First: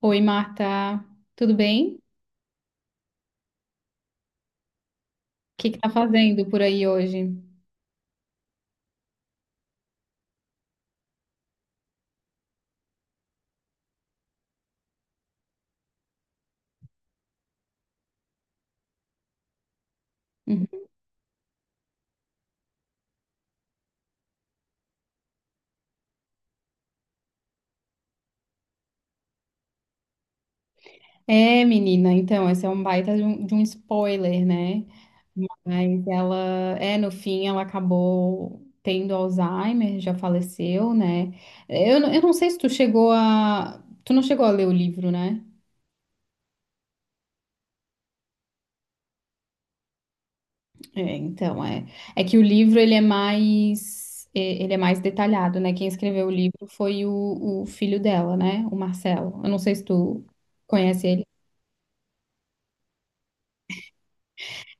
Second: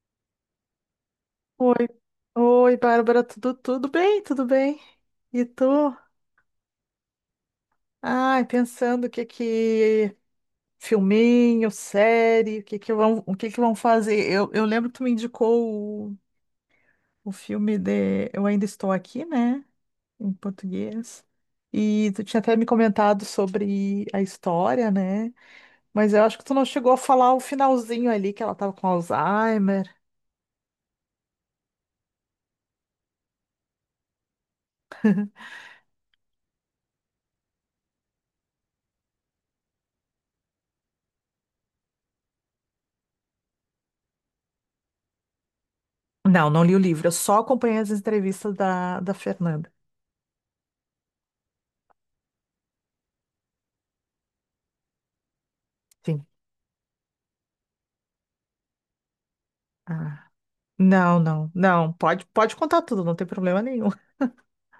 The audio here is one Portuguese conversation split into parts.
Oi, Marta, tudo Oi, bem? O Bárbara, tudo bem? Tudo bem? E que que tá tu? fazendo por aí hoje? Ai, pensando o que que filminho, série, o que que o que que vão fazer? Eu lembro que tu me indicou o filme de Eu Ainda Estou Aqui, né? Em Uhum. português. E tu tinha até me comentado sobre a história, né? Mas eu acho que tu não chegou a falar o finalzinho ali que ela tava com Alzheimer. É, menina, então, esse é um baita de um spoiler, né? Mas ela, é, no fim, ela acabou tendo Alzheimer, já faleceu, né? Eu não sei se tu chegou a... Tu não chegou a ler o livro, né? Não, não li o livro, eu só acompanhei as entrevistas da Fernanda. É, então, é... É que o livro, ele é mais... Ele é mais detalhado, né? Quem Sim. escreveu o livro foi o filho dela, né? O Marcelo. Eu não sei se tu Ah. conhece Não, ele. não, não. Pode, pode contar tudo, não tem problema nenhum.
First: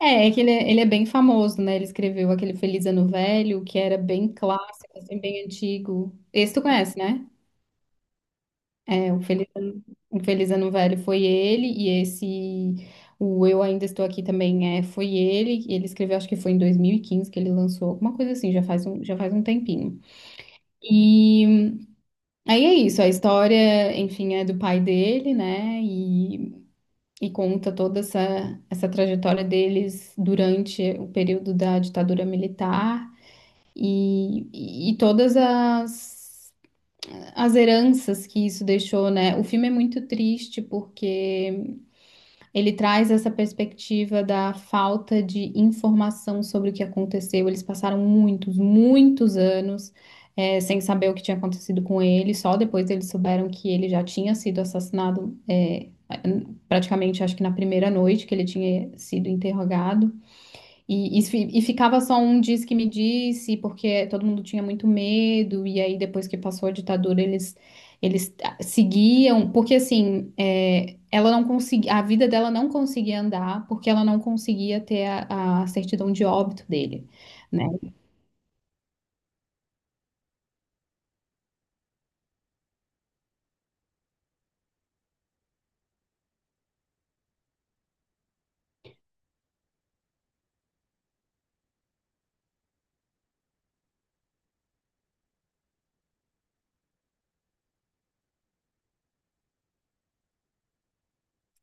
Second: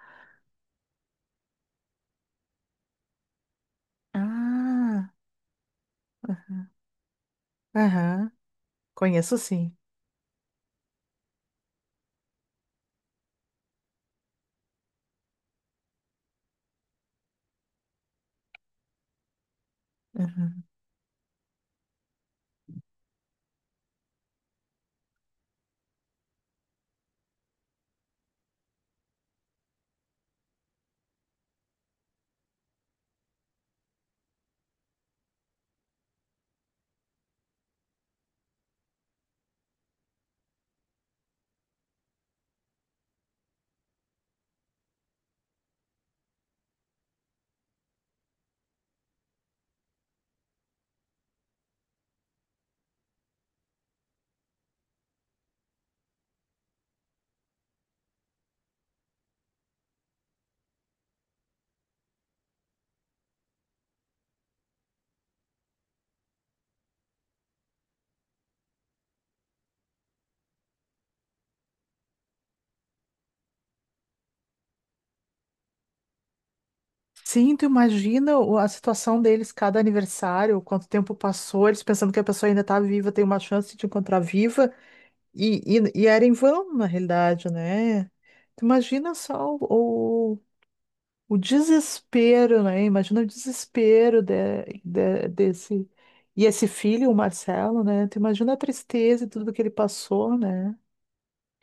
É, ele é bem famoso, né? Ele escreveu aquele Feliz Ano Velho, que era bem clássico, Ah, assim, bem antigo. Esse tu conhece, né? aham, É, o conheço Feliz sim. Ano, o Feliz Ano Velho foi ele, e esse, o Eu Ainda Estou Aqui também foi ele. Ele escreveu, acho que foi em 2015 que ele lançou, alguma coisa assim, já faz um tempinho. Aham. E aí é isso, a história, enfim, é do pai dele, né? E conta toda essa trajetória deles durante o período da ditadura militar. E todas as heranças que isso deixou, né? O filme é muito triste porque ele traz essa perspectiva da falta de informação sobre o que aconteceu. Eles passaram muitos, muitos anos. Sem saber o que tinha acontecido com ele, só depois eles souberam que ele já tinha sido assassinado, praticamente acho que na primeira noite que ele tinha sido interrogado. E ficava só um diz que me disse, porque todo mundo tinha muito medo, e aí depois que passou a ditadura, eles seguiam, porque assim, é, ela não conseguia, a vida dela não conseguia andar, porque ela não conseguia ter a certidão de óbito dele, Sim, tu né? imagina a situação deles, cada aniversário, quanto tempo passou, eles pensando que a pessoa ainda tá viva, tem uma chance de te encontrar viva, e era em vão, na realidade, né? Tu imagina só o desespero, né? Imagina o desespero de, desse. E esse filho, o Marcelo, né? Tu imagina a tristeza e tudo que ele passou, né?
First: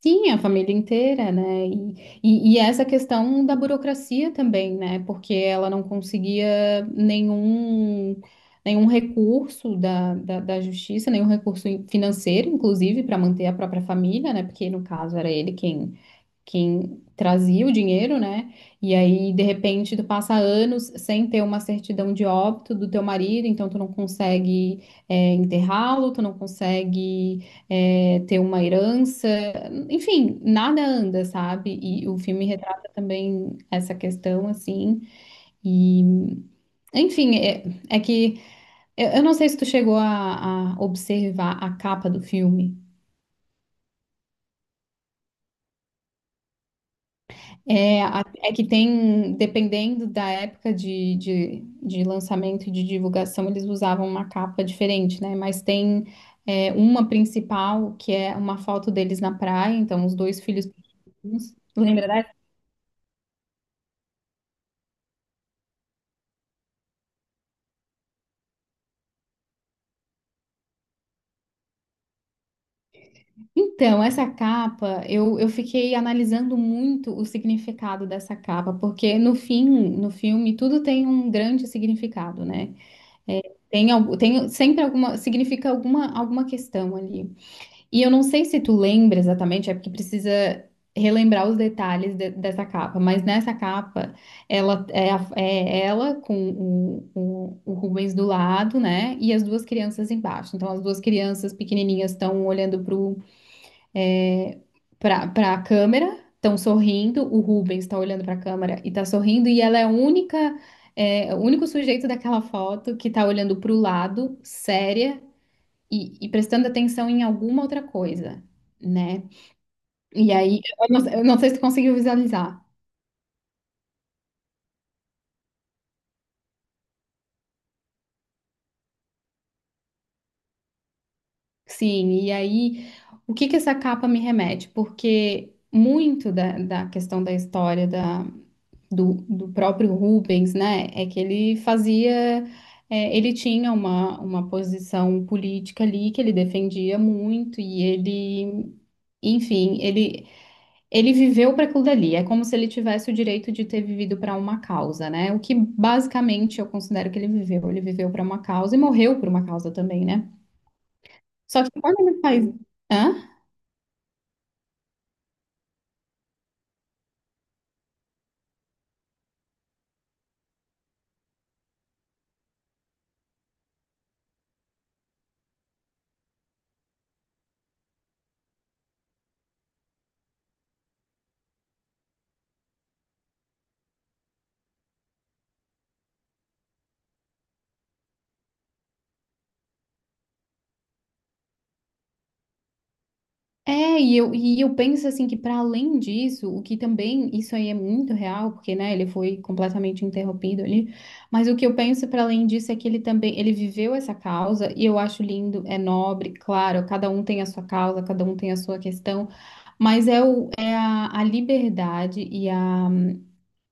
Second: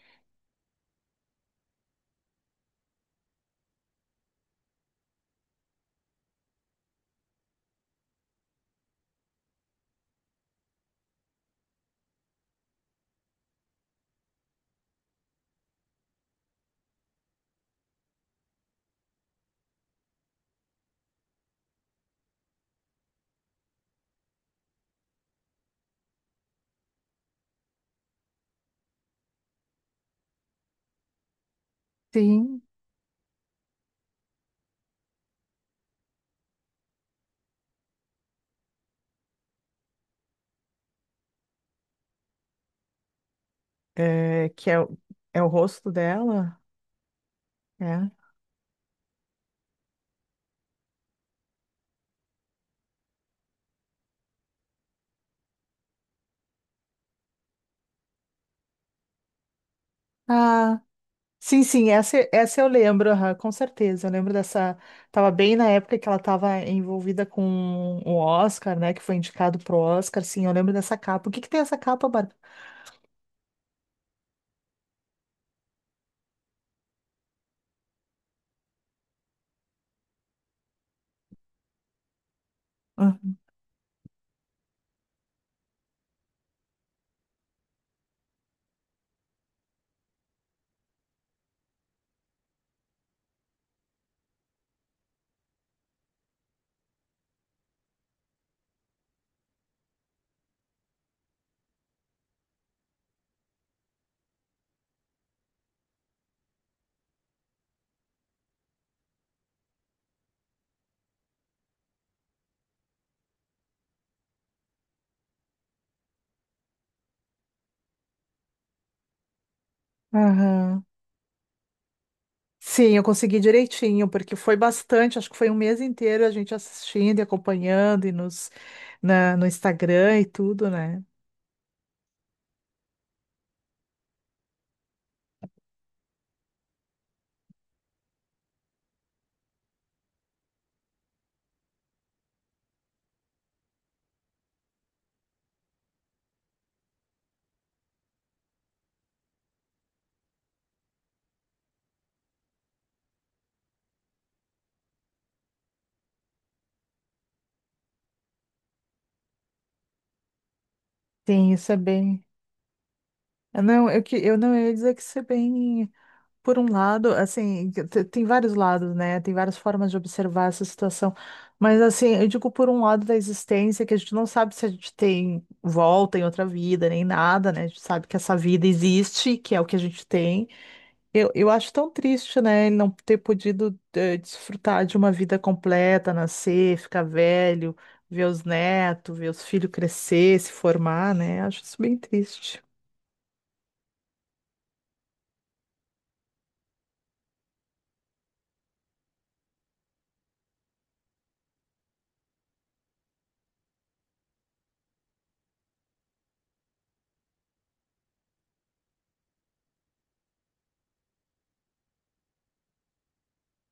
Sim, a família inteira, né? E essa questão da burocracia também, né? Porque ela não conseguia nenhum recurso da justiça, nenhum recurso financeiro, inclusive, para manter a própria família, né? Porque no caso era ele quem trazia o dinheiro, né? E aí, de repente, tu passa anos sem ter uma certidão de óbito do teu marido, então tu não consegue enterrá-lo, tu não consegue ter uma herança, enfim, nada anda, sabe? E o filme Sim, retrata também essa questão, assim, e enfim, é, é que eu não sei se tu chegou a observar a capa do filme. é, que é, é o rosto dela. É, É. É que tem, dependendo da época de lançamento e de divulgação, eles usavam uma capa diferente, né? Mas tem uma principal, que é uma foto deles na praia, então os dois filhos Ah, pequenos. sim, sim, Lembra dessa? essa eu lembro, aham, com certeza. Eu lembro dessa. Tava bem na época que ela tava envolvida com o Oscar, né? Que foi indicado pro Oscar. Sim, eu lembro dessa capa. O que que tem essa capa, Bárbara? Então, essa capa, eu fiquei analisando muito o significado dessa capa, porque no fim, no filme, tudo tem um grande significado, né? Ah, É, tem sempre alguma questão ali. E eu não sei se tu lembra exatamente, é porque precisa relembrar os detalhes dessa capa, mas nessa capa é ela com o Rubens do lado, né? E as duas crianças embaixo. Então as duas crianças pequenininhas estão olhando pro é, para a câmera, estão sorrindo. O Rubens está olhando para a câmera e tá sorrindo. E ela é o único sujeito daquela foto que tá olhando pro lado, séria e prestando atenção em alguma outra coisa, né? E aí, aham. Eu não sei se tu conseguiu visualizar. Sim, eu consegui direitinho, porque foi bastante, acho que foi um mês inteiro a gente assistindo e acompanhando e no Instagram e tudo, né? Sim, e aí, o que que essa capa me remete? Porque muito da questão da história do próprio Rubens, né, é que ele fazia. Ele tinha uma posição política ali que ele defendia muito, enfim, ele, Ele viveu para aquilo dali, é como se ele tivesse o direito de ter vivido para uma causa, né? O que basicamente eu considero que ele viveu. Ele viveu para uma causa e morreu por uma causa também, né? Sim, Só isso é que quando ele bem. faz. Hã? Eu não, eu não ia dizer que isso é bem. Por um lado, assim, tem vários lados, né? Tem várias formas de observar essa situação. Mas, assim, eu digo por um lado da existência, que a gente não sabe se a gente tem volta em outra vida, nem nada, né? A gente sabe que essa vida existe, que é o que a gente tem. Eu acho tão triste, né? Ele não ter podido, desfrutar de uma vida completa, nascer, ficar velho, ver os netos, ver os filhos crescer, se formar, né? Acho isso bem triste. E eu penso assim que para além disso, o que também, isso aí é muito real, porque né, ele foi completamente interrompido ali, mas o que eu penso para além disso é que ele viveu essa causa e eu acho lindo, é nobre, claro, cada um tem a sua causa, cada um tem a sua questão, mas a liberdade e a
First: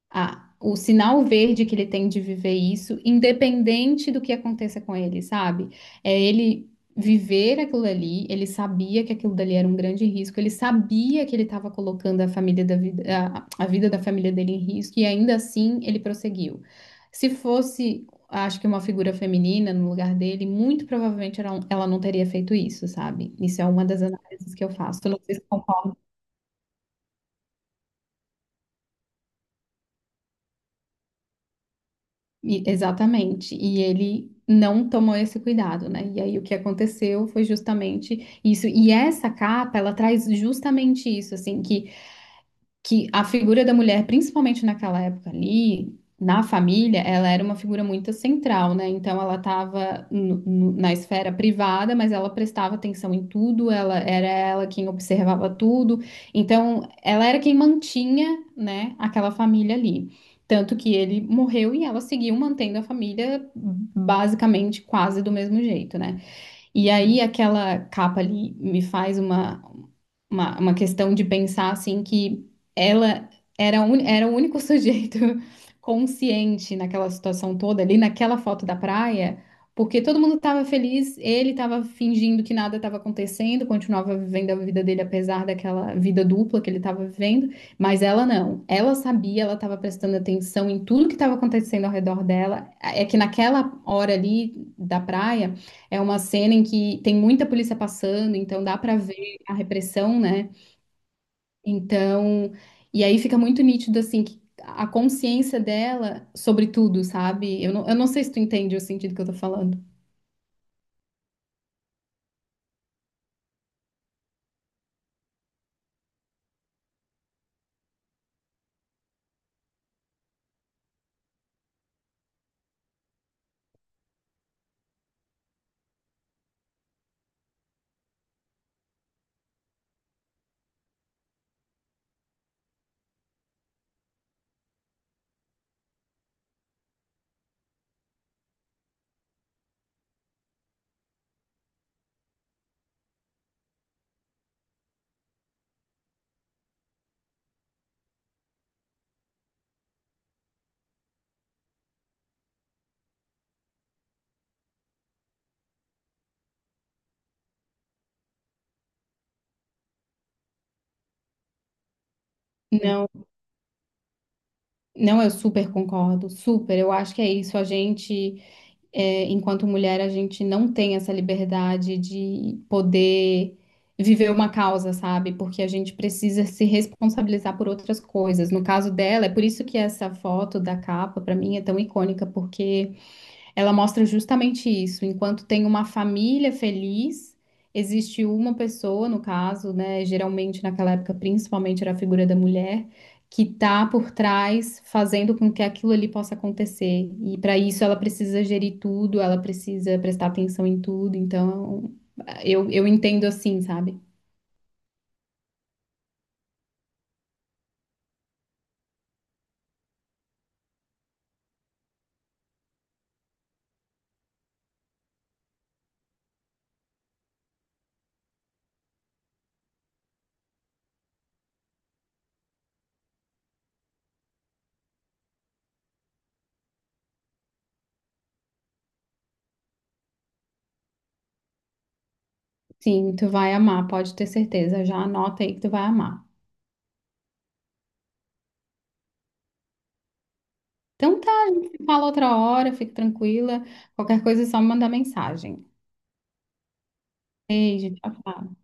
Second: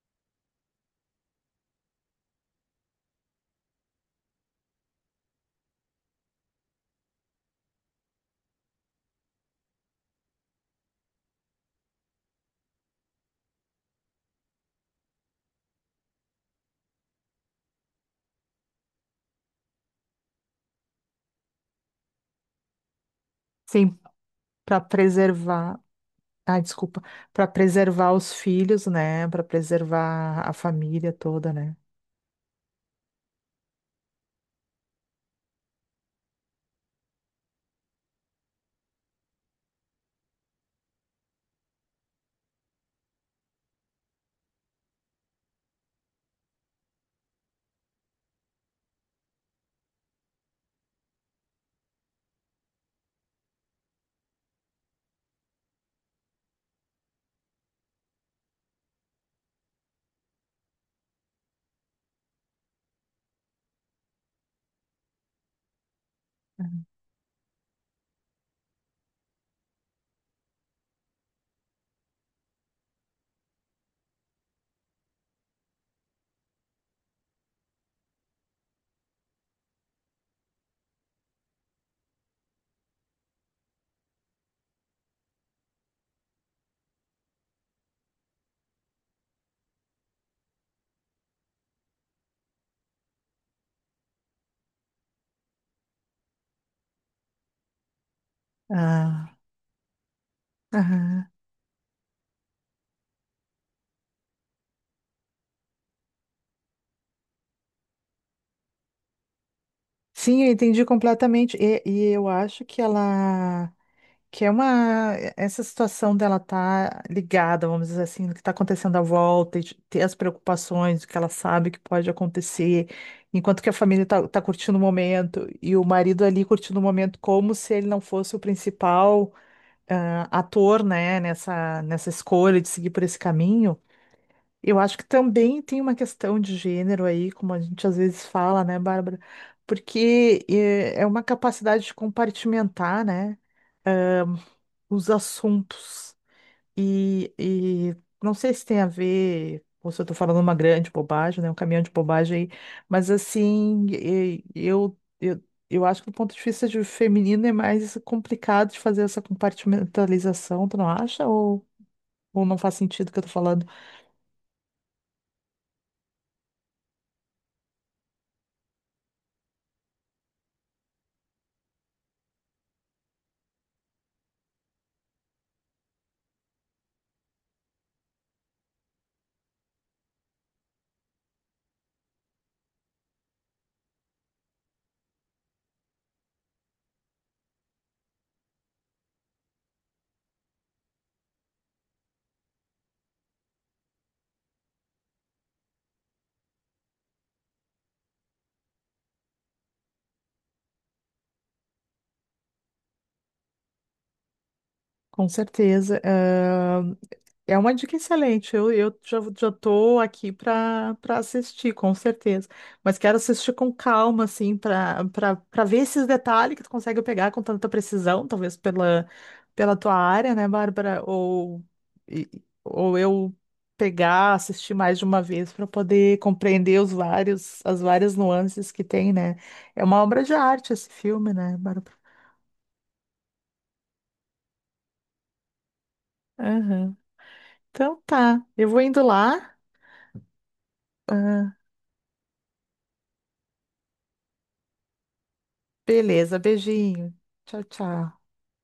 a- o sinal verde que ele tem de viver isso, independente do que aconteça com ele, sabe? É ele viver aquilo ali, ele sabia que aquilo dali era um grande risco, ele sabia que ele estava colocando a família da vida, a vida da família dele em risco, e ainda assim ele prosseguiu. Se fosse, acho que uma figura feminina no lugar dele, muito provavelmente ela não teria feito isso, sabe? Isso é uma Sim, das análises que eu para faço. Não sei se preservar. Ah, desculpa, para preservar os filhos, né? Para preservar a família toda, né? E- Exatamente. E ele não tomou esse cuidado, né? E aí o que aconteceu foi justamente isso. E essa capa, ela traz justamente isso, assim, que a figura da mulher, principalmente naquela época ali, na família, ela era uma figura muito central, né? Então ela estava na esfera privada, mas ela prestava atenção em tudo, ela quem observava tudo. Então ela era quem mantinha, né, aquela família ali. Tanto que ele morreu e ela seguiu mantendo a família basicamente quase do mesmo jeito, né? E aí aquela capa ali me faz uma questão de pensar assim que ela era o único sujeito consciente naquela situação toda, ali naquela foto da praia, porque todo mundo estava feliz, ele estava fingindo que nada estava acontecendo, continuava vivendo a vida dele apesar daquela vida dupla que ele estava vivendo, mas ela não. Ela sabia, ela estava prestando atenção em tudo que estava acontecendo ao redor dela. É que naquela hora ali da praia é uma cena em que tem muita polícia passando, então dá para ver Ah, a repressão, né? aham. Então, e aí fica muito nítido, assim, que a consciência dela sobre tudo, sabe? Eu não sei se tu entende o sentido que eu tô falando. Sim, eu entendi completamente. E eu acho que ela, que é uma, essa situação dela tá ligada, vamos dizer assim, no que está acontecendo à volta, e de ter as preocupações, o que ela sabe que pode acontecer, enquanto que a família tá curtindo o momento e o marido ali curtindo o momento como se ele não fosse o principal. Ator, né, nessa escolha de seguir por esse caminho, eu acho que também tem uma questão de gênero aí, como a gente às vezes fala, né, Bárbara? Porque é uma capacidade de compartimentar, né, os assuntos. E não sei se tem a ver, ou se eu tô falando uma grande bobagem, né, um caminhão de bobagem aí, mas assim, eu acho que do ponto de vista de feminino é mais complicado de fazer essa compartimentalização, tu não acha? Ou não faz Não, sentido o que eu tô falando. não, eu super concordo, super. Eu acho que é isso. A gente, é, enquanto mulher, a gente não tem essa liberdade de poder viver uma causa, sabe? Porque a gente precisa se responsabilizar por outras coisas. No caso dela, é por isso que essa foto da capa, pra mim, é tão icônica, porque ela mostra justamente isso. Enquanto tem uma família feliz, existe uma pessoa, no caso, né? Geralmente naquela época, principalmente era a figura da mulher, que tá por trás, fazendo com que aquilo ali possa acontecer. E para isso ela precisa gerir tudo, ela precisa prestar atenção em tudo. Então, eu entendo assim, sabe? Com certeza. É uma dica excelente. Já tô aqui para assistir, com certeza. Mas quero assistir com calma, assim, para ver esses detalhes que tu consegue pegar com tanta precisão, talvez pela tua área, né, Bárbara? Ou, e- ou eu pegar, assistir mais de uma vez para poder compreender os vários, as várias nuances que tem, né? É uma obra de arte esse filme, né, Bárbara? Sim, tu vai amar, pode ter certeza. Já anota aí que tu vai amar. Aham. Então tá, eu vou indo lá. Então tá, a Ah, gente fala outra hora, fique tranquila. Qualquer coisa é só me mandar mensagem. beleza, beijinho. Tchau, Beijo, tchau, tchau. tchau.